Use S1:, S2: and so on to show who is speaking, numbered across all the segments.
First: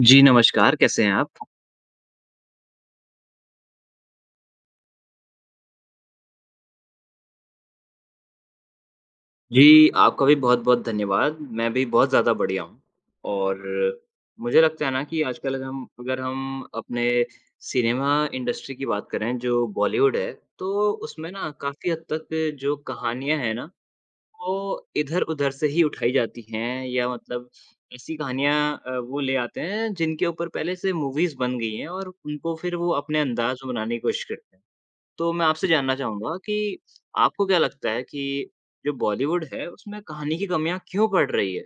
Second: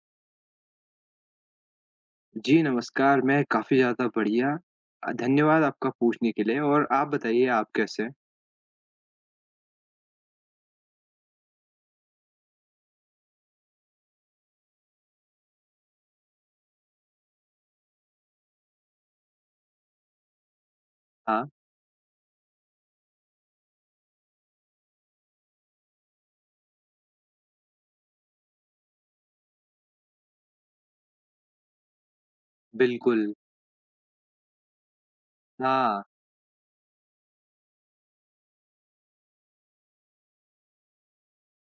S1: जी, नमस्कार, कैसे हैं आप?
S2: जी, नमस्कार, मैं काफ़ी ज़्यादा बढ़िया। धन्यवाद आपका पूछने के लिए और आप बताइए आप कैसे हैं?
S1: जी, आपका भी बहुत-बहुत धन्यवाद। मैं भी बहुत ज़्यादा बढ़िया हूँ और मुझे लगता है ना कि आजकल अगर हम अपने सिनेमा इंडस्ट्री की बात करें, जो बॉलीवुड है, तो उसमें
S2: हाँ,
S1: ना काफ़ी हद तक जो कहानियाँ हैं ना, वो इधर-उधर से ही उठाई जाती हैं या मतलब ऐसी कहानियाँ वो ले आते हैं जिनके ऊपर पहले से मूवीज़ बन गई हैं और उनको फिर वो अपने
S2: बिल्कुल।
S1: अंदाज़ में बनाने की कोशिश करते हैं। तो मैं आपसे जानना
S2: हाँ,
S1: चाहूँगा कि आपको क्या लगता है कि जो बॉलीवुड है, उसमें कहानी की कमियाँ क्यों पड़ रही है?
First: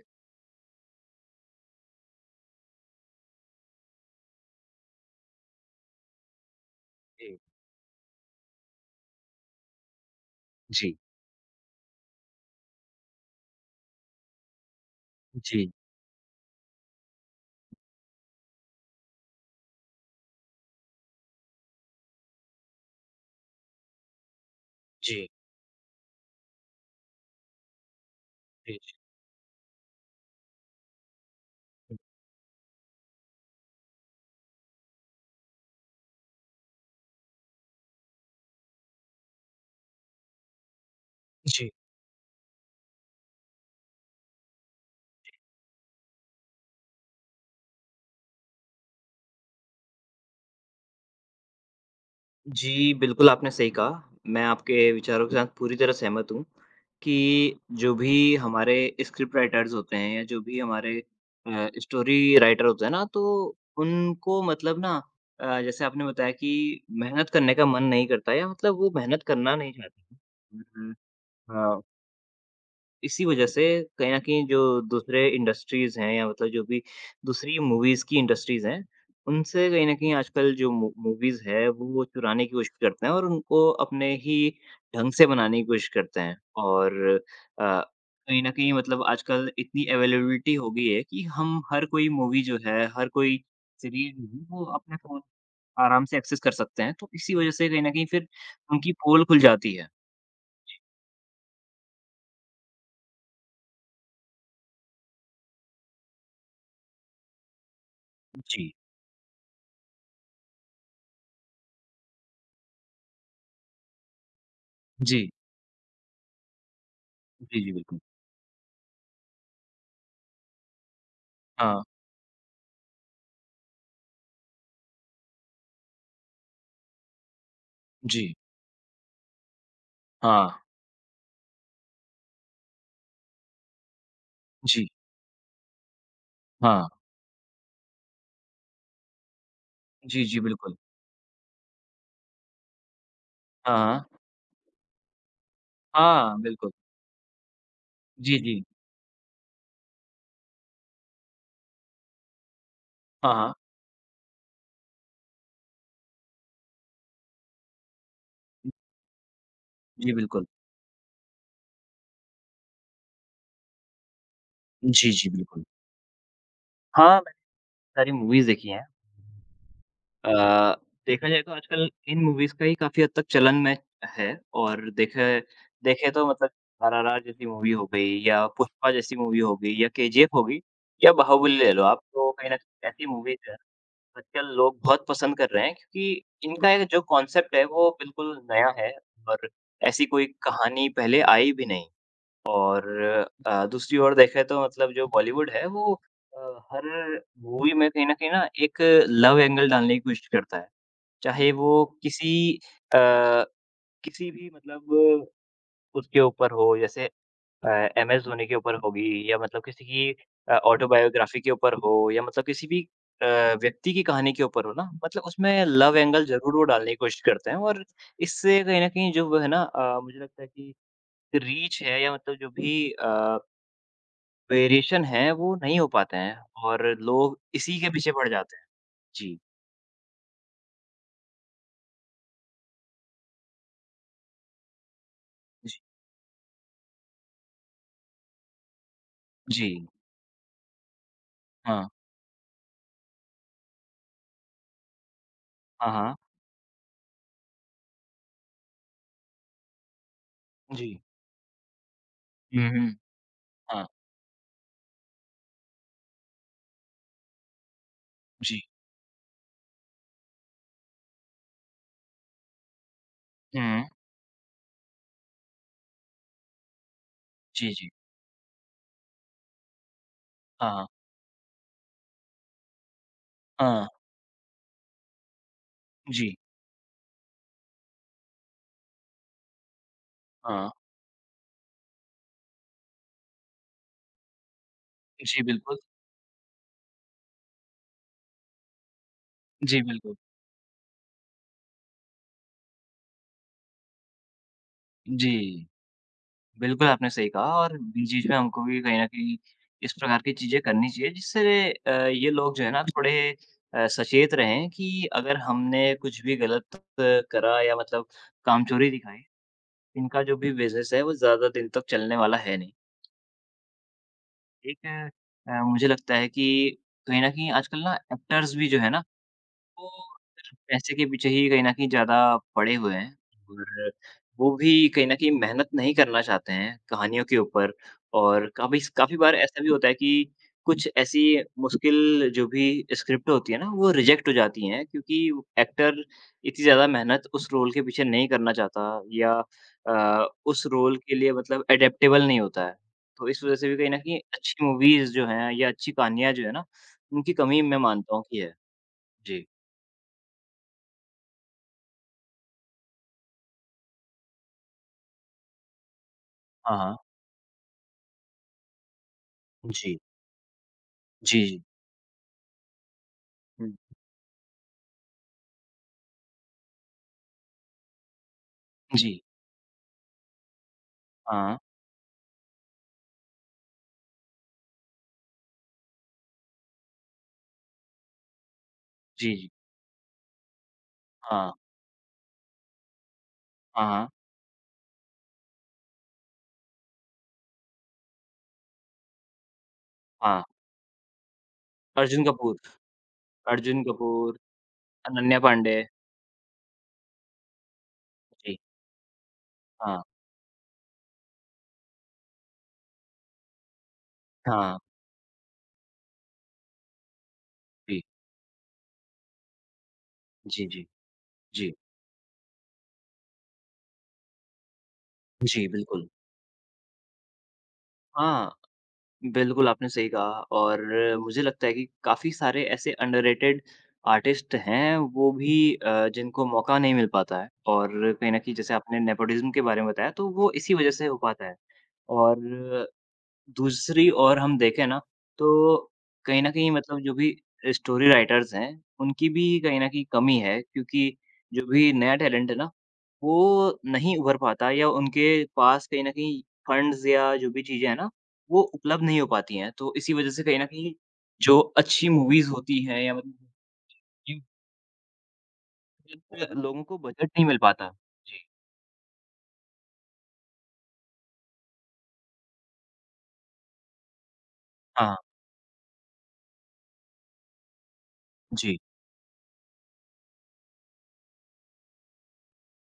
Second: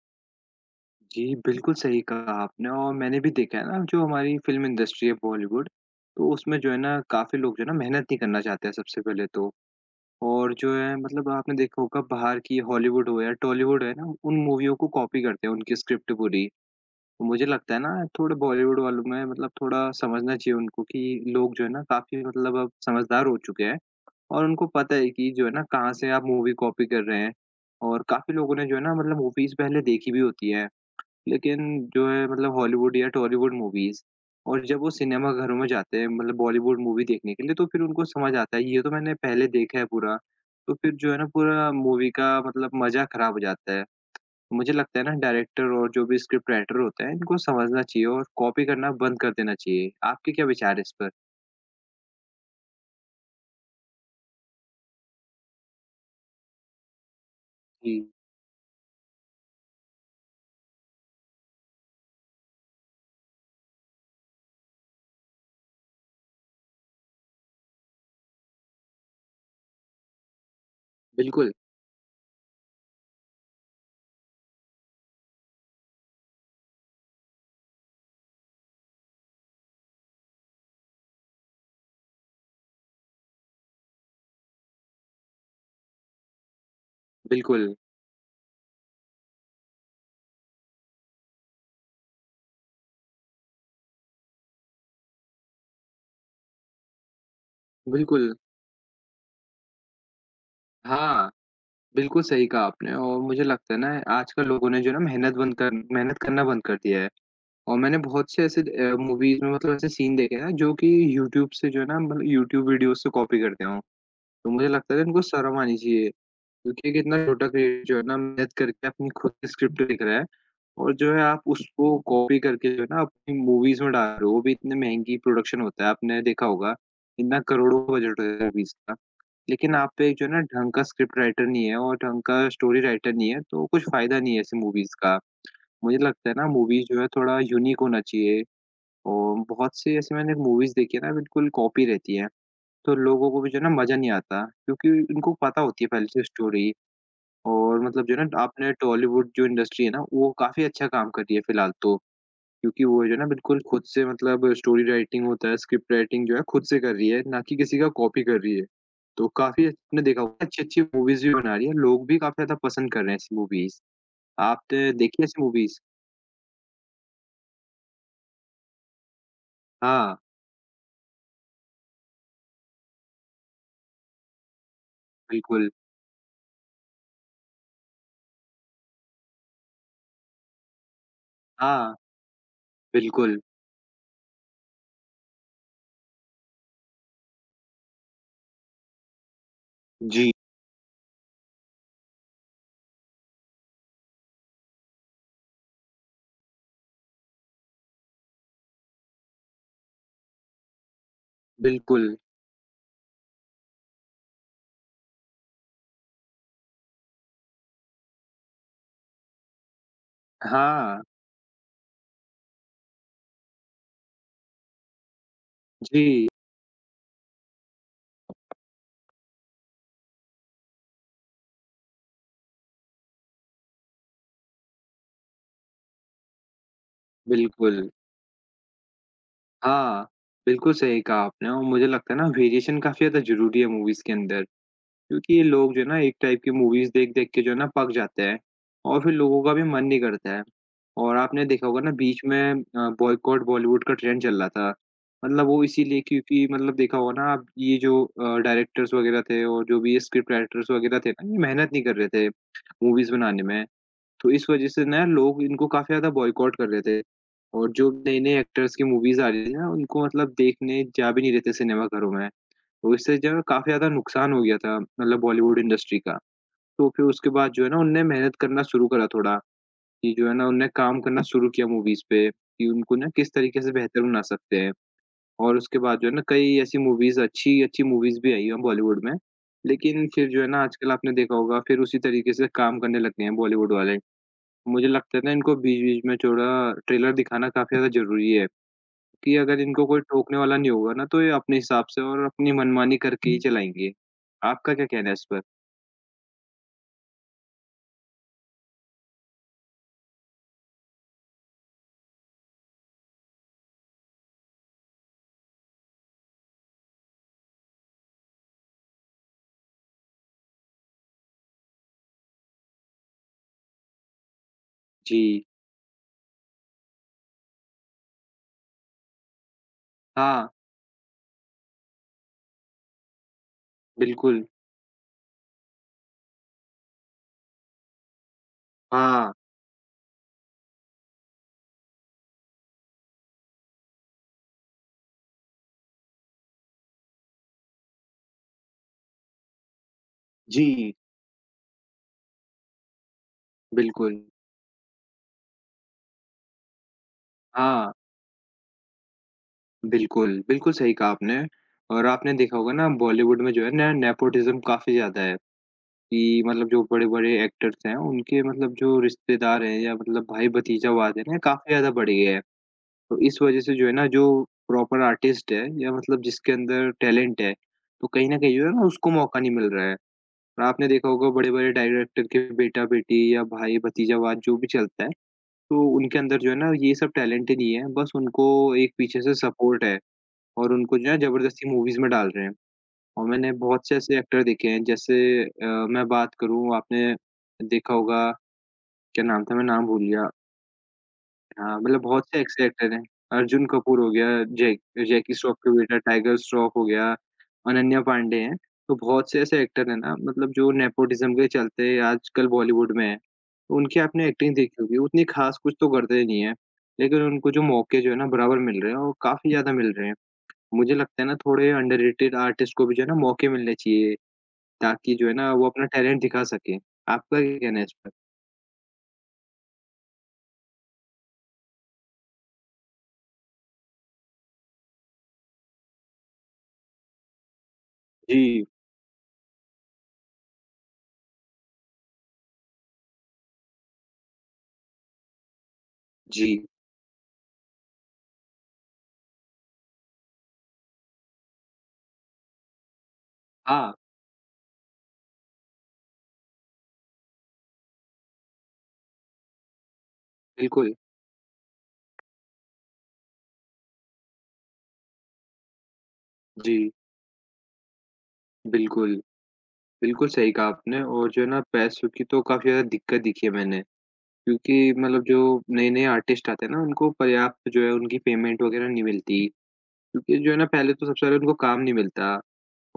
S2: जी, बिल्कुल सही कहा आपने और मैंने भी देखा है ना जो हमारी फ़िल्म इंडस्ट्री है बॉलीवुड, तो उसमें जो है ना काफ़ी
S1: जी,
S2: लोग जो है ना मेहनत नहीं करना चाहते हैं सबसे पहले तो। और जो है
S1: जी,
S2: मतलब आपने देखा होगा बाहर की हॉलीवुड हो या टॉलीवुड है ना, उन मूवियों को कॉपी करते हैं,
S1: जी,
S2: उनकी स्क्रिप्ट पूरी। तो मुझे लगता है ना थोड़ा बॉलीवुड वालों में मतलब थोड़ा समझना चाहिए उनको कि लोग जो है ना काफ़ी मतलब अब समझदार हो चुके हैं। और उनको पता है
S1: जी,
S2: कि जो है ना कहाँ से आप मूवी कॉपी कर रहे हैं और काफ़ी लोगों ने जो
S1: जी,
S2: है ना मतलब मूवीज़ पहले देखी भी होती है, लेकिन जो है मतलब हॉलीवुड या टॉलीवुड मूवीज़ और जब वो सिनेमा घरों में जाते हैं मतलब बॉलीवुड मूवी देखने के लिए तो फिर उनको समझ आता है ये तो मैंने पहले देखा है पूरा, तो फिर जो है ना
S1: जी।
S2: पूरा मूवी का मतलब मज़ा ख़राब हो जाता है। मुझे लगता है ना डायरेक्टर और जो भी स्क्रिप्ट राइटर होते हैं इनको समझना चाहिए और कॉपी करना बंद कर देना चाहिए। आपके क्या विचार है इस पर?
S1: जी, बिल्कुल आपने सही कहा। मैं आपके विचारों के साथ पूरी तरह सहमत हूँ कि जो
S2: जी,
S1: भी हमारे स्क्रिप्ट राइटर्स होते हैं या जो भी हमारे स्टोरी राइटर होते हैं ना, तो उनको मतलब ना जैसे आपने बताया कि मेहनत करने का मन नहीं करता या मतलब वो मेहनत करना नहीं चाहते। हुँ, हुँ।
S2: बिल्कुल,
S1: हाँ। इसी वजह से कहीं न कहीं जो दूसरे इंडस्ट्रीज़ हैं या मतलब जो भी दूसरी मूवीज़ की इंडस्ट्रीज़ हैं, उनसे कहीं न कहीं आजकल जो मू मूवीज़ है वो चुराने की कोशिश करते हैं और उनको अपने ही ढंग से बनाने की कोशिश करते हैं। और
S2: बिल्कुल,
S1: अ, कहीं न कहीं मतलब आजकल इतनी अवेलेबिलिटी हो गई है कि हम हर कोई मूवी जो है, हर कोई सीरीज़ जो है वो अपने फ़ोन आराम से एक्सेस कर सकते हैं। तो इसी वजह से कहीं न कहीं फिर
S2: बिल्कुल।
S1: उनकी पोल खुल जाती है।
S2: हाँ। बिल्कुल सही कहा आपने और मुझे लगता है ना आजकल लोगों ने जो ना मेहनत करना बंद कर दिया है और मैंने बहुत से ऐसे
S1: जी।
S2: मूवीज़ में मतलब ऐसे सीन देखे हैं जो कि यूट्यूब से जो है ना मतलब यूट्यूब वीडियोज़ से कॉपी करते हों। तो मुझे लगता है इनको
S1: जी।
S2: शर्म आनी चाहिए क्योंकि एक इतना छोटा
S1: जी, जी,
S2: क्रिएटर जो
S1: बिल्कुल।
S2: है ना मेहनत करके अपनी खुद की स्क्रिप्ट लिख रहा है और जो है आप
S1: हाँ,
S2: उसको कॉपी करके जो है ना अपनी मूवीज़ में डाल रहे हो, वो भी इतनी महँगी प्रोडक्शन होता है, आपने देखा होगा, इतना करोड़ों का बजट
S1: जी।
S2: होता है मूवीज़ का। लेकिन आप पे जो है ना
S1: हाँ,
S2: ढंग का स्क्रिप्ट राइटर नहीं है और ढंग का स्टोरी राइटर नहीं है, तो कुछ फ़ायदा नहीं है ऐसी
S1: जी,
S2: मूवीज़ का। मुझे लगता है ना मूवीज़
S1: हाँ।
S2: जो है थोड़ा यूनिक होना चाहिए और बहुत से ऐसे
S1: जी,
S2: मैंने
S1: जी,
S2: मूवीज़
S1: बिल्कुल।
S2: देखी है ना बिल्कुल कॉपी रहती हैं, तो लोगों को भी जो है ना
S1: हाँ,
S2: मज़ा
S1: हाँ।
S2: नहीं आता क्योंकि उनको पता होती है पहले से
S1: हाँ, बिल्कुल।
S2: स्टोरी। और मतलब जो है
S1: जी,
S2: ना
S1: जी।
S2: आपने टॉलीवुड जो इंडस्ट्री है ना, वो काफ़ी अच्छा काम कर रही है फ़िलहाल तो। क्योंकि वो जो है ना
S1: हाँ, हाँ।
S2: बिल्कुल खुद से मतलब स्टोरी राइटिंग होता है, स्क्रिप्ट राइटिंग जो है खुद से कर रही है, ना कि किसी का कॉपी कर रही है। तो काफ़ी आपने
S1: जी,
S2: देखा
S1: बिल्कुल।
S2: होगा अच्छी-अच्छी मूवीज़ भी बना रही है, लोग भी काफ़ी ज़्यादा पसंद कर रहे हैं ऐसी मूवीज़। आपने
S1: जी,
S2: देखी है
S1: जी,
S2: ऐसी
S1: बिल्कुल।
S2: मूवीज़?
S1: हाँ, मैंने सारी मूवीज़ देखी हैं।
S2: हाँ,
S1: अ, देखा जाए तो आजकल इन मूवीज़ का ही काफ़ी हद तक चलन में है और
S2: बिल्कुल।
S1: देखें तो मतलब आरआरआर जैसी मूवी हो गई या पुष्पा जैसी मूवी हो गई या केजीएफ हो गई या बाहुबली ले लो
S2: हाँ,
S1: आप, तो कहीं न ऐसी
S2: बिल्कुल।
S1: मूवीज़ हैं आजकल लोग बहुत पसंद कर रहे हैं क्योंकि इनका एक जो कॉन्सेप्ट है वो बिल्कुल नया है और ऐसी कोई
S2: जी,
S1: कहानी पहले आई भी नहीं। और दूसरी ओर देखें तो मतलब जो बॉलीवुड है वो हर मूवी में कहीं न कहीं ना एक लव एंगल डालने की कोशिश करता है। चाहे वो
S2: बिल्कुल।
S1: किसी अ, किसी भी मतलब उसके ऊपर हो जैसे अ, एमएस धोनी के ऊपर होगी या मतलब किसी की
S2: हाँ,
S1: ऑटोबायोग्राफी के ऊपर हो या मतलब किसी भी अ, व्यक्ति की कहानी के ऊपर हो ना, मतलब उसमें लव एंगल
S2: जी,
S1: ज़रूर वो डालने की कोशिश करते हैं और इससे कहीं न कहीं जो वो है ना मुझे लगता है कि रीच है या मतलब जो भी वेरिएशन है वो नहीं हो पाते हैं और लोग इसी
S2: बिल्कुल।
S1: के पीछे पड़ जाते हैं। जी।
S2: हाँ, बिल्कुल सही कहा आपने और मुझे लगता है ना वेरिएशन काफ़ी ज़्यादा ज़रूरी है मूवीज़ के अंदर। क्योंकि ये
S1: जी,
S2: लोग जो है ना एक टाइप की मूवीज़ देख-देख के जो है ना पक जाते हैं और फिर लोगों का भी
S1: जी।
S2: मन नहीं करता है। और आपने देखा होगा
S1: हाँ।
S2: ना बीच में बॉयकॉट बॉलीवुड का ट्रेंड चल रहा था। मतलब वो
S1: हाँ,
S2: इसीलिए
S1: हाँ।
S2: क्योंकि मतलब देखा होगा ना आप ये जो डायरेक्टर्स वगैरह थे और जो भी स्क्रिप्ट राइटर्स
S1: जी।
S2: वगैरह थे ना ये मेहनत नहीं कर रहे थे
S1: हुँ, हुँ।
S2: मूवीज़ बनाने में।
S1: हाँ।
S2: तो इस वज़ह से ना लोग इनको काफ़ी ज़्यादा बॉयकॉट कर रहे थे। और जो नए-नए
S1: जी।
S2: एक्टर्स की मूवीज़ आ रही थी ना उनको मतलब देखने जा भी नहीं रहे थे सिनेमा घरों में। वो इससे जो है काफ़ी
S1: हुँ।
S2: ज़्यादा नुकसान हो गया था मतलब बॉलीवुड इंडस्ट्री का। तो फिर उसके बाद जो है
S1: जी,
S2: ना
S1: जी।
S2: उनने मेहनत करना शुरू करा थोड़ा, कि जो है ना उनने
S1: हाँ, हाँ।
S2: काम करना शुरू किया मूवीज़ पे, कि उनको ना किस तरीके से
S1: हाँ।
S2: बेहतर बना सकते हैं। और उसके बाद जो है ना
S1: जी।
S2: कई ऐसी मूवीज़ अच्छी-अच्छी मूवीज़ भी आई हैं बॉलीवुड में। लेकिन फिर जो है ना
S1: हाँ।
S2: आजकल आपने देखा होगा फिर उसी तरीके से काम करने लग गए हैं बॉलीवुड वाले। मुझे लगता है ना
S1: जी,
S2: इनको
S1: बिल्कुल।
S2: बीच-बीच में थोड़ा ट्रेलर दिखाना काफ़ी ज़्यादा ज़रूरी है। कि अगर
S1: जी,
S2: इनको कोई
S1: बिल्कुल।
S2: टोकने वाला नहीं होगा ना, तो ये अपने हिसाब से और अपनी मनमानी करके ही चलाएँगे। आपका क्या कहना है इस
S1: जी,
S2: पर?
S1: बिल्कुल आपने सही कहा और बीच-बीच में हमको भी कहीं न कहीं इस प्रकार की चीज़ें करनी चाहिए जिससे ये लोग जो है ना थोड़े सचेत रहें कि अगर हमने कुछ भी गलत करा या मतलब कामचोरी दिखाई, इनका जो भी बिज़नेस है वो ज़्यादा दिन तक चलने वाला है नहीं। एक
S2: जी,
S1: मुझे लगता है कि कहीं न कहीं आजकल ना एक्टर्स भी जो है ना वो
S2: हाँ,
S1: सिर्फ़ पैसे के पीछे ही कहीं न कहीं ज़्यादा पड़े हुए हैं और
S2: बिल्कुल,
S1: वो भी कहीं न कहीं मेहनत नहीं करना चाहते हैं कहानियों के ऊपर और काफ़ी
S2: हाँ,
S1: बार ऐसा भी होता है कि कुछ ऐसी मुश्किल जो भी स्क्रिप्ट होती है ना, वो रिजेक्ट हो जाती हैं क्योंकि एक्टर इतनी ज़्यादा मेहनत उस रोल के पीछे नहीं करना चाहता या उस
S2: जी,
S1: रोल के लिए मतलब एडेप्टेबल नहीं होता है। तो इस वज़ह से भी कहीं न कहीं
S2: बिल्कुल,
S1: अच्छी मूवीज़ जो हैं या अच्छी कहानियाँ जो है ना, उनकी कमी मैं
S2: हाँ,
S1: मानता हूँ कि है। जी।
S2: बिल्कुल। बिल्कुल सही कहा आपने और आपने देखा होगा ना बॉलीवुड में जो है ना नेपोटिज़्म काफ़ी ज़्यादा है कि मतलब जो बड़े-बड़े एक्टर्स हैं, उनके मतलब जो रिश्तेदार हैं या
S1: जी,
S2: मतलब भाई-भतीजावाद है ना,
S1: जी, जी।
S2: काफ़ी ज़्यादा बढ़ गया है। तो इस वजह
S1: हुँ,
S2: से जो है ना, जो प्रॉपर आर्टिस्ट है या मतलब जिसके अंदर टैलेंट है, तो कहीं न कहीं जो है ना उसको
S1: जी,
S2: मौका नहीं मिल रहा है। और आपने देखा होगा
S1: हाँ,
S2: बड़े-बड़े डायरेक्टर के बेटा-बेटी या भाई-भतीजावाद जो भी चलता है, तो उनके अंदर जो है ना ये सब टैलेंट ही नहीं है, बस उनको एक पीछे से
S1: जी, जी,
S2: सपोर्ट है और उनको जो है
S1: हाँ,
S2: ज़बरदस्ती मूवीज़ में डाल रहे हैं। और मैंने
S1: हाँ,
S2: बहुत से
S1: हाँ,
S2: ऐसे एक्टर देखे हैं जैसे मैं बात करूँ आपने देखा होगा, क्या नाम था? मैं नाम भूल गया।
S1: हाँ,
S2: हाँ, मतलब
S1: अर्जुन
S2: बहुत से
S1: कपूर
S2: एक्स एक्टर हैं। अर्जुन
S1: अर्जुन
S2: कपूर हो
S1: कपूर,
S2: गया, जैकी
S1: अनन्या
S2: श्रॉफ के
S1: पांडे,
S2: बेटा टाइगर श्रॉफ हो गया, अनन्या पांडे हैं।
S1: जी,
S2: तो बहुत से ऐसे एक्टर हैं
S1: हाँ,
S2: ना मतलब जो नेपोटिज़्म के चलते आजकल बॉलीवुड में हैं। तो उनकी आपने एक्टिंग
S1: हाँ,
S2: देखी होगी, उतनी ख़ास कुछ तो करते नहीं हैं। लेकिन उनको जो
S1: जी,
S2: मौके जो है ना बराबर मिल रहे हैं और काफ़ी ज़्यादा मिल रहे हैं।
S1: जी, जी,
S2: मुझे लगता है ना
S1: जी,
S2: थोड़े अंडररेटेड आर्टिस्ट को भी जो है ना मौके मिलने चाहिए, ताकि जो है ना वो
S1: जी,
S2: अपना
S1: बिल्कुल।
S2: टैलेंट दिखा सकें। आपका क्या कहना है इस पर?
S1: हाँ, बिल्कुल आपने सही कहा और मुझे लगता है कि काफ़ी सारे ऐसे अंडररेटेड आर्टिस्ट हैं, वो भी जिनको मौका नहीं मिल पाता है और कहीं न कहीं
S2: जी,
S1: जैसे आपने नेपोटिज़्म के बारे में बताया, तो वो इसी वजह से हो पाता है और दूसरी ओर हम देखें ना, तो कहीं
S2: जी।
S1: न कहीं मतलब जो भी स्टोरी राइटर्स हैं, उनकी भी कहीं न कहीं कमी है क्योंकि जो भी नया टैलेंट है ना, वो
S2: हाँ,
S1: नहीं उभर पाता या उनके पास कहीं न कहीं फंड्स या जो भी चीज़ें हैं ना, वो उपलब्ध नहीं हो पाती हैं। तो इसी वजह से कहीं न कहीं
S2: बिल्कुल।
S1: जो अच्छी मूवीज़ होती हैं या मतलब जिनपे लोगों
S2: जी,
S1: को बजट नहीं मिल पाता। जी,
S2: बिल्कुल। बिल्कुल सही कहा आपने और जो है ना पैसों की तो काफ़ी ज़्यादा दिक्कत दिखी है मैंने, क्योंकि
S1: हाँ,
S2: मतलब जो नए-नए आर्टिस्ट आते हैं ना उनको पर्याप्त जो है उनकी पेमेंट
S1: जी।
S2: वग़ैरह नहीं मिलती, क्योंकि जो है ना पहले तो सबसे पहले उनको काम नहीं मिलता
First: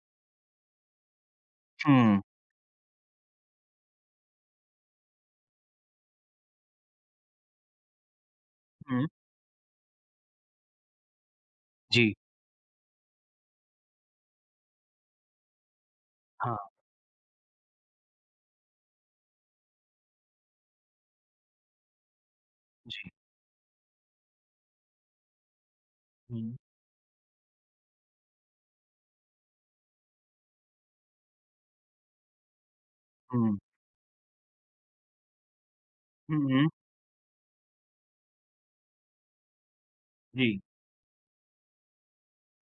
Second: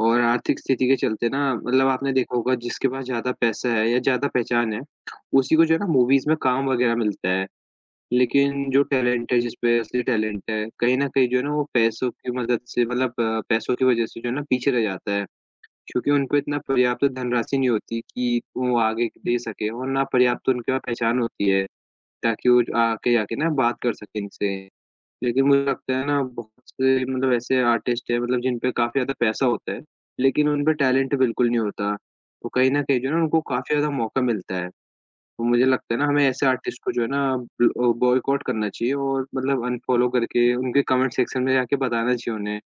S2: और आर्थिक स्थिति के चलते ना मतलब आपने
S1: हुँ,
S2: देखा होगा जिसके पास ज़्यादा पैसा है या ज़्यादा पहचान है, उसी को जो है ना मूवीज़ में काम वग़ैरह मिलता है। लेकिन जो
S1: हुँ,
S2: टैलेंट है जिस पे असली टैलेंट है, कहीं न कहीं जो है ना वो पैसों
S1: जी,
S2: की मदद से मतलब पैसों की वज़ह से जो है ना पीछे रह जाता है। क्योंकि उनको इतना
S1: हाँ,
S2: पर्याप्त धनराशि नहीं होती कि वो आगे दे सकें और ना पर्याप्त उनके पास पहचान होती है, ताकि वो ज
S1: जी।
S2: आके जाके ना बात कर सकें इनसे। लेकिन मुझे लगता है ना
S1: हुँ,
S2: बहुत से मतलब ऐसे आर्टिस्ट हैं मतलब जिन पे काफ़ी ज़्यादा पैसा होता है, लेकिन उन पे टैलेंट बिल्कुल नहीं होता। तो कहीं न कहीं जो है ना उनको
S1: हुँ,
S2: काफ़ी ज़्यादा मौका मिलता है। तो मुझे लगता है ना हमें
S1: हुँ,
S2: ऐसे
S1: हुँ।
S2: आर्टिस्ट को जो है ना बॉयकॉट करना चाहिए और मतलब अनफ़ॉलो करके
S1: जी,
S2: उनके कमेंट सेक्शन में जाके बताना चाहिए उन्हें,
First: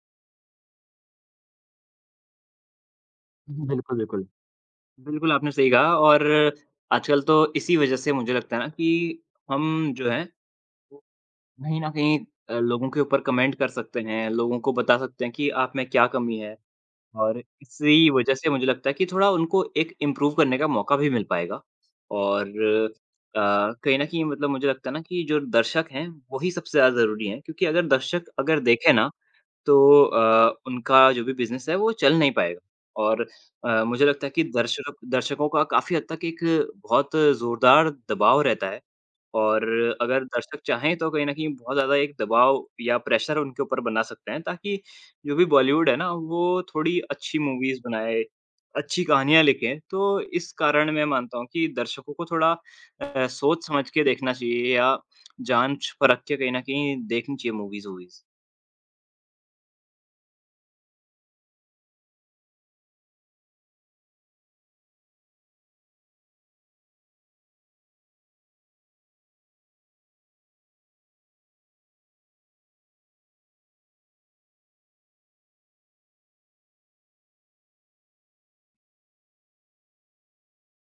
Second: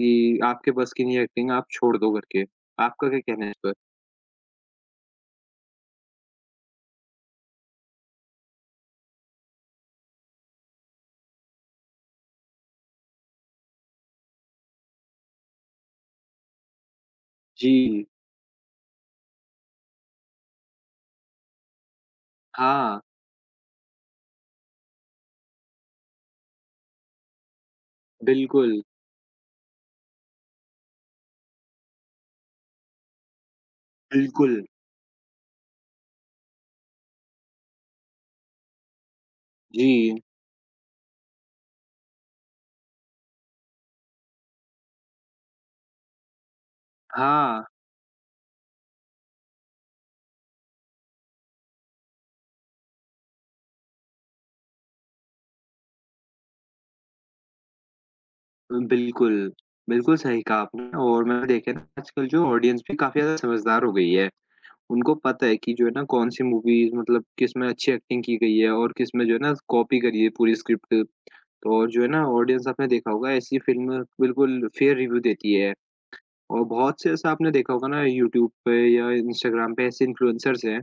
S2: कि आपके बस की नहीं एक्टिंग आप छोड़ दो करके। आपका क्या कहना है इस पर?
S1: बिल्कुल, बिल्कुल। बिल्कुल, आपने सही कहा और आजकल तो इसी वजह से मुझे लगता है ना कि हम जो है वो कहीं न कहीं लोगों के ऊपर कमेंट कर सकते हैं, लोगों को बता सकते हैं कि आप में क्या कमी है और
S2: जी,
S1: इसी वजह से मुझे लगता है कि थोड़ा उनको एक इम्प्रूव करने का मौका भी मिल पाएगा और
S2: हाँ,
S1: अ, कहीं न कहीं मतलब मुझे लगता है ना कि जो दर्शक हैं, वही सबसे ज़्यादा ज़रूरी हैं क्योंकि अगर
S2: बिल्कुल,
S1: देखें ना तो उनका जो भी बिज़नेस है वो चल नहीं पाएगा और मुझे लगता है कि
S2: बिल्कुल,
S1: दर्शकों का काफ़ी हद तक एक बहुत ज़ोरदार दबाव रहता है और
S2: जी,
S1: अगर दर्शक चाहें तो कहीं न कहीं बहुत ज़्यादा एक दबाव या प्रेशर उनके ऊपर बना सकते हैं ताकि जो भी बॉलीवुड है ना, वो थोड़ी अच्छी
S2: हाँ,
S1: मूवीज़ बनाए, अच्छी कहानियाँ लिखे। तो इस कारण मैं मानता हूँ कि दर्शकों को थोड़ा सोच समझ के देखना चाहिए या जाँच-परख के कहीं न कहीं देखनी चाहिए मूवीज़-वूवीज़।
S2: बिल्कुल। बिल्कुल सही कहा आपने और मैंने देखा है ना आजकल जो ऑडियंस भी काफ़ी ज़्यादा समझदार हो गई है। उनको पता है कि जो है ना कौन-सी मूवीज़ मतलब किसमें अच्छी एक्टिंग की गई है और किसमें जो है ना कॉपी करी है पूरी स्क्रिप्ट। और जो है ना ऑडियंस आपने देखा होगा ऐसी फ़िल्म बिल्कुल फ़ेयर रिव्यू देती है और बहुत से ऐसा आपने देखा होगा ना यूट्यूब पे या इंस्टाग्राम पे ऐसे इन्फ्लुएंसर्स हैं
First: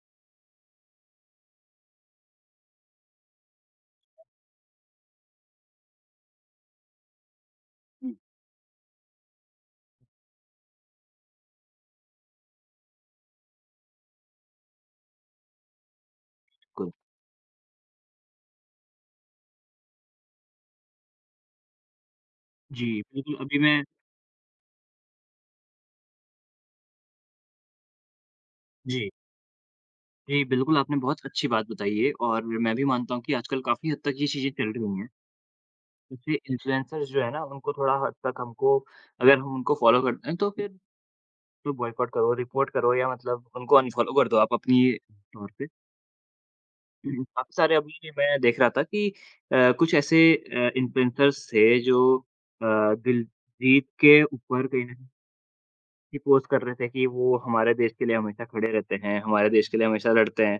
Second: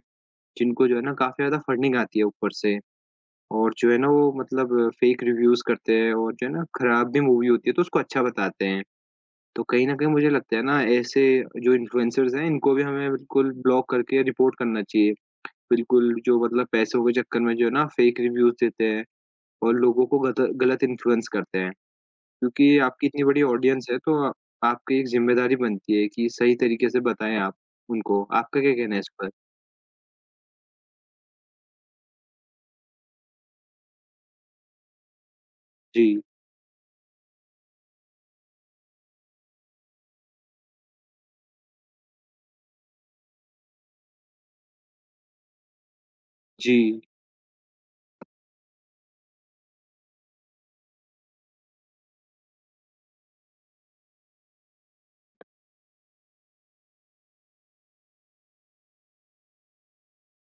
S2: जिनको जो है ना काफ़ी ज़्यादा फंडिंग आती है ऊपर से और जो है ना वो मतलब फेक रिव्यूज़ करते हैं और जो है ना खराब भी मूवी होती है तो उसको अच्छा बताते हैं। तो कहीं न कहीं मुझे लगता है ना ऐसे जो इन्फ्लुएंसर्स हैं इनको भी हमें बिल्कुल ब्लॉक करके रिपोर्ट करना चाहिए। बिल्कुल जो मतलब पैसों के चक्कर में जो है ना फेक रिव्यूज़ देते हैं और लोगों को गत गलत इन्फ्लुएंस करते हैं। क्योंकि
S1: जी,
S2: आपकी इतनी
S1: बिल्कुल
S2: बड़ी
S1: अभी मैं
S2: ऑडियंस है तो आपकी एक ज़िम्मेदारी बनती है कि सही तरीके से बताएँ आप उनको। आपका क्या कहना है
S1: जी,
S2: इस पर?
S1: जी बिल्कुल आपने बहुत अच्छी बात बताई है और मैं भी मानता हूँ कि आजकल काफ़ी हद तक ये चीज़ें चल रही हैं।
S2: जी,
S1: जैसे इन्फ्लुएंसर्स जो है ना उनको थोड़ा हद तक हमको अगर हम उनको फ़ॉलो करते हैं तो फिर तो बॉयकॉट करो, रिपोर्ट करो या मतलब उनको अनफ़ॉलो कर दो आप अपनी तौर पे।
S2: जी।
S1: काफ़ी सारे अभी मैं देख रहा था कि कुछ ऐसे इन्फ्लुएंसर्स थे जो दिलजीत के ऊपर कहीं न ही पोस्ट कर रहे थे कि वो हमारे देश के लिए हमेशा खड़े रहते हैं, हमारे देश के लिए हमेशा लड़ते हैं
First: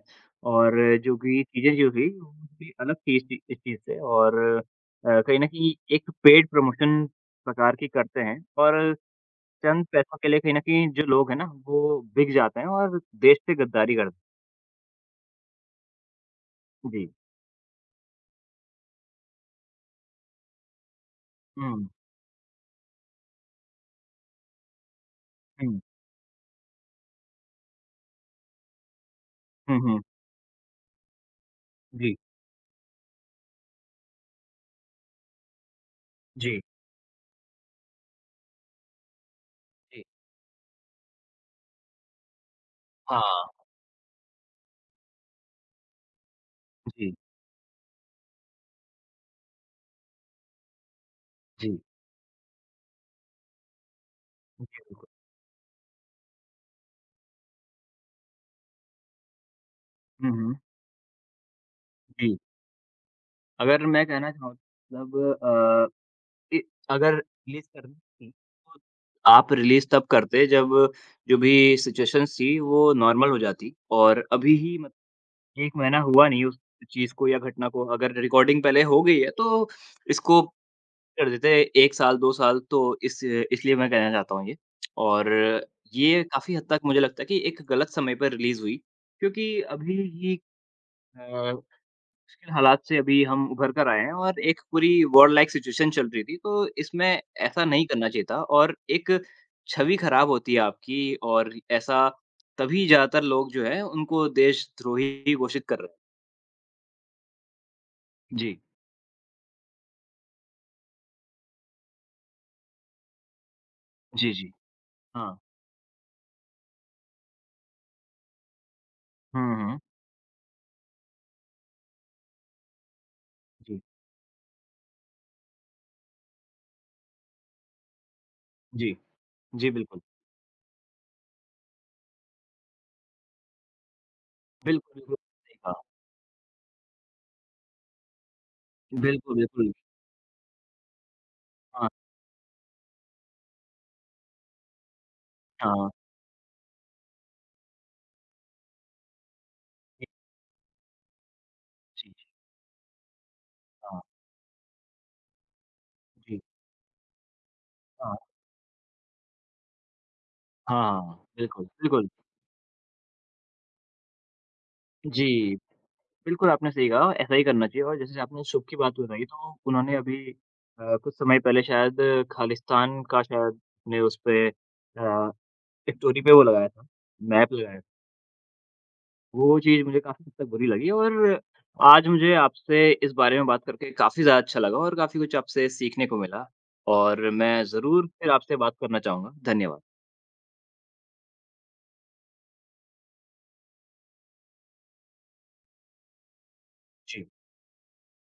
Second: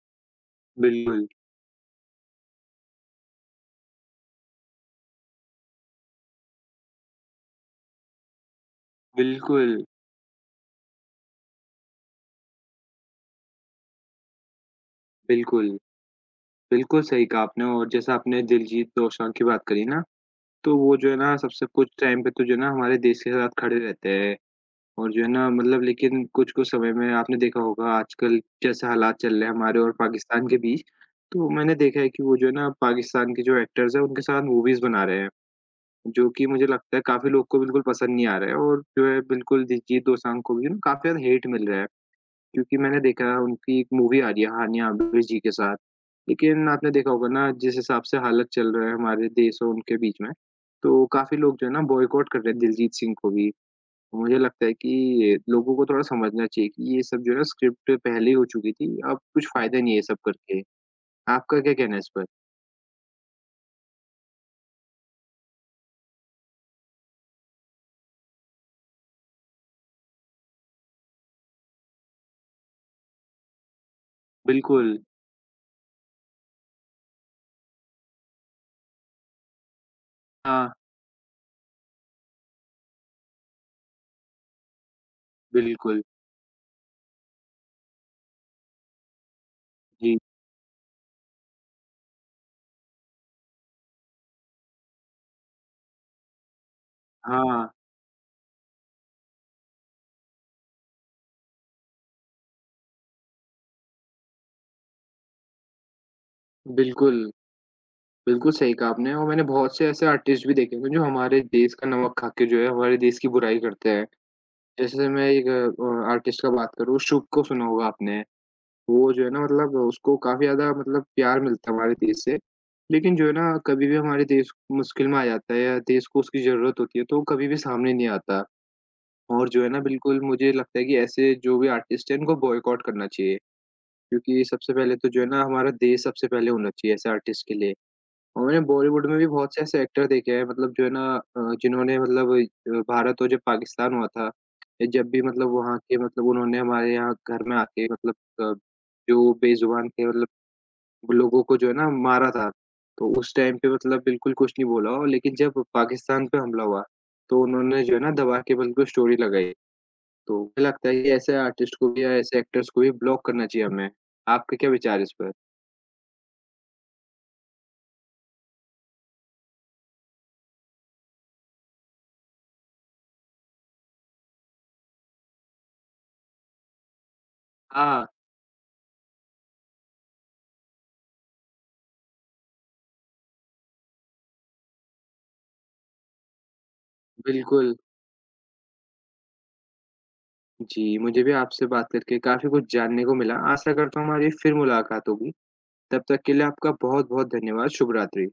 S1: और जो
S2: बिल्कुल,
S1: कि चीज़ें जो हुई, वो भी अलग थी इस चीज़ से और कहीं न कहीं एक पेड प्रमोशन प्रकार की करते हैं और
S2: बिल्कुल।
S1: चंद पैसों के लिए कहीं न कहीं जो लोग हैं ना, वो बिक जाते हैं और देश से गद्दारी कर
S2: बिल्कुल, बिल्कुल
S1: जी।
S2: सही कहा आपने और जैसा आपने दिलजीत दोसांझ की बात करी ना, तो वो जो है ना सबसे
S1: हुँ,
S2: कुछ टाइम पे तो जो है ना हमारे देश के साथ खड़े रहते हैं और जो है ना
S1: हुँ।
S2: मतलब लेकिन कुछ-कुछ समय में आपने देखा होगा आजकल जैसे हालात चल रहे हैं
S1: हुँ,
S2: हमारे और
S1: हुँ।
S2: पाकिस्तान के बीच, तो मैंने देखा है
S1: जी,
S2: कि वो जो है ना पाकिस्तान के जो एक्टर्स हैं उनके साथ मूवीज़ बना रहे हैं, जो कि
S1: जी,
S2: मुझे लगता है काफ़ी लोग को बिल्कुल पसंद नहीं आ रहा है और जो है बिल्कुल
S1: जी।
S2: दिलजीत दोसांझ को भी ना काफ़ी ज़्यादा हेट मिल रहा है। क्योंकि मैंने देखा है
S1: हाँ,
S2: उनकी एक मूवी आ रही है हानिया आबिद जी के साथ। लेकिन आपने देखा
S1: जी,
S2: होगा ना जिस हिसाब से हालत चल रहा है हमारे देश और उनके बीच में, तो काफ़ी लोग जो है
S1: जी।
S2: ना बॉयकॉट कर रहे हैं दिलजीत सिंह को भी। तो मुझे
S1: जी,
S2: लगता है
S1: बिल्कुल।
S2: कि लोगों को थोड़ा समझना चाहिए कि ये सब जो है ना स्क्रिप्ट पहले ही हो चुकी थी, अब कुछ फ़ायदा नहीं है ये सब
S1: हुँ, हुँ।
S2: करके। आपका क्या कहना है इस पर?
S1: जी, अगर मैं कहना चाहूँ मतलब अ इ अगर रिलीज़ करनी थी, तो आप रिलीज़ तब करते जब जो भी सिचुएशंस थी वो नॉर्मल हो जाती और अभी ही मत
S2: बिल्कुल।
S1: 1 महीना हुआ नहीं उस चीज़ को या घटना को अगर रिकॉर्डिंग पहले हो गई है तो इसको
S2: हाँ,
S1: कर देते 1 साल, 2 साल तो इस इसलिए मैं कहना चाहता हूँ ये। और
S2: बिल्कुल।
S1: ये काफ़ी हद तक मुझे लगता है कि एक गलत समय पर रिलीज़ हुई क्योंकि अभी
S2: जी।
S1: ही अ मुश्किल हालात से अभी हम उभर कर आए हैं और एक पूरी वॉर लाइक सिचुएशन चल रही थी तो इसमें ऐसा
S2: हाँ,
S1: नहीं करना चाहिए था और एक छवि खराब होती है आपकी और ऐसा तभी ज्यादातर लोग जो है उनको देशद्रोही घोषित कर रहे हैं
S2: बिल्कुल। बिल्कुल
S1: जी,
S2: सही कहा आपने और मैंने बहुत से ऐसे आर्टिस्ट भी देखे हैं जो हमारे देश का नमक खा के जो है हमारे देश की बुराई करते हैं।
S1: जी, जी।
S2: जैसे मैं
S1: हाँ।
S2: एक आर्टिस्ट का बात करूँ, शुभ को सुना होगा आपने। वो जो है ना
S1: हुँ,
S2: मतलब
S1: हुँ।
S2: उसको काफ़ी ज़्यादा मतलब प्यार मिलता है हमारे देश से। लेकिन जो है ना
S1: जी,
S2: कभी भी हमारे देश मुश्किल में आ जाता है या देश को उसकी ज़रूरत होती है तो वो कभी भी सामने नहीं आता।
S1: जी,
S2: और जो है
S1: जी,
S2: ना
S1: बिल्कुल।
S2: बिल्कुल मुझे लगता है कि ऐसे जो भी आर्टिस्ट हैं इनको बॉयकॉट करना चाहिए। क्योंकि सबसे
S1: बिल्कुल,
S2: पहले तो
S1: बिल्कुल,
S2: जो है ना
S1: सही
S2: हमारा
S1: कहा।
S2: देश सबसे पहले होना चाहिए ऐसे आर्टिस्ट के लिए। और मैंने बॉलीवुड में भी
S1: बिल्कुल,
S2: बहुत से
S1: बिल्कुल।
S2: ऐसे एक्टर देखे हैं मतलब जो है ना
S1: हाँ,
S2: जिन्होंने मतलब भारत और जब पाकिस्तान हुआ था, ये जब भी मतलब वहाँ
S1: हाँ।
S2: के मतलब उन्होंने हमारे यहाँ घर में आके मतलब अ, जो बेज़ुबान
S1: जी,
S2: थे मतलब वो लोगों को जो है ना
S1: जी,
S2: मारा था, तो उस टाइम पे
S1: हाँ।
S2: मतलब बिल्कुल कुछ नहीं बोला और लेकिन जब पाकिस्तान पे
S1: जी,
S2: हमला हुआ, तो उन्होंने जो है ना
S1: हाँ।
S2: दबा के बिल्कुल स्टोरी लगाई। तो मुझे लगता
S1: हाँ,
S2: है कि
S1: हाँ,
S2: ऐसे
S1: बिल्कुल,
S2: आर्टिस्ट को भी
S1: बिल्कुल।
S2: या ऐसे एक्टर्स को भी ब्लॉक करना चाहिए हमें। आपका क्या विचार है इस पर?
S1: जी। बिल्कुल, आपने सही कहा, ऐसा ही करना चाहिए और जैसे आपने सूप की बात बताई तो उन्होंने अभी कुछ समय पहले शायद खालिस्तान का शायद ने उस पे स्टोरी पे वो लगाया था, मैप लगाया था।
S2: हाँ,
S1: वो चीज़ मुझे काफ़ी हद तक बुरी लगी और आज मुझे आपसे इस बारे में बात करके काफ़ी ज़्यादा अच्छा लगा और काफ़ी कुछ आपसे सीखने को मिला और मैं
S2: बिल्कुल।
S1: ज़रूर फिर आपसे बात करना चाहूँगा। धन्यवाद।
S2: जी, मुझे भी आपसे बात करके काफ़ी कुछ जानने को मिला। आशा करता हूँ हमारी फिर मुलाकात होगी। तब तक के लिए आपका
S1: जी।
S2: बहुत-बहुत धन्यवाद। शुभ रात्रि।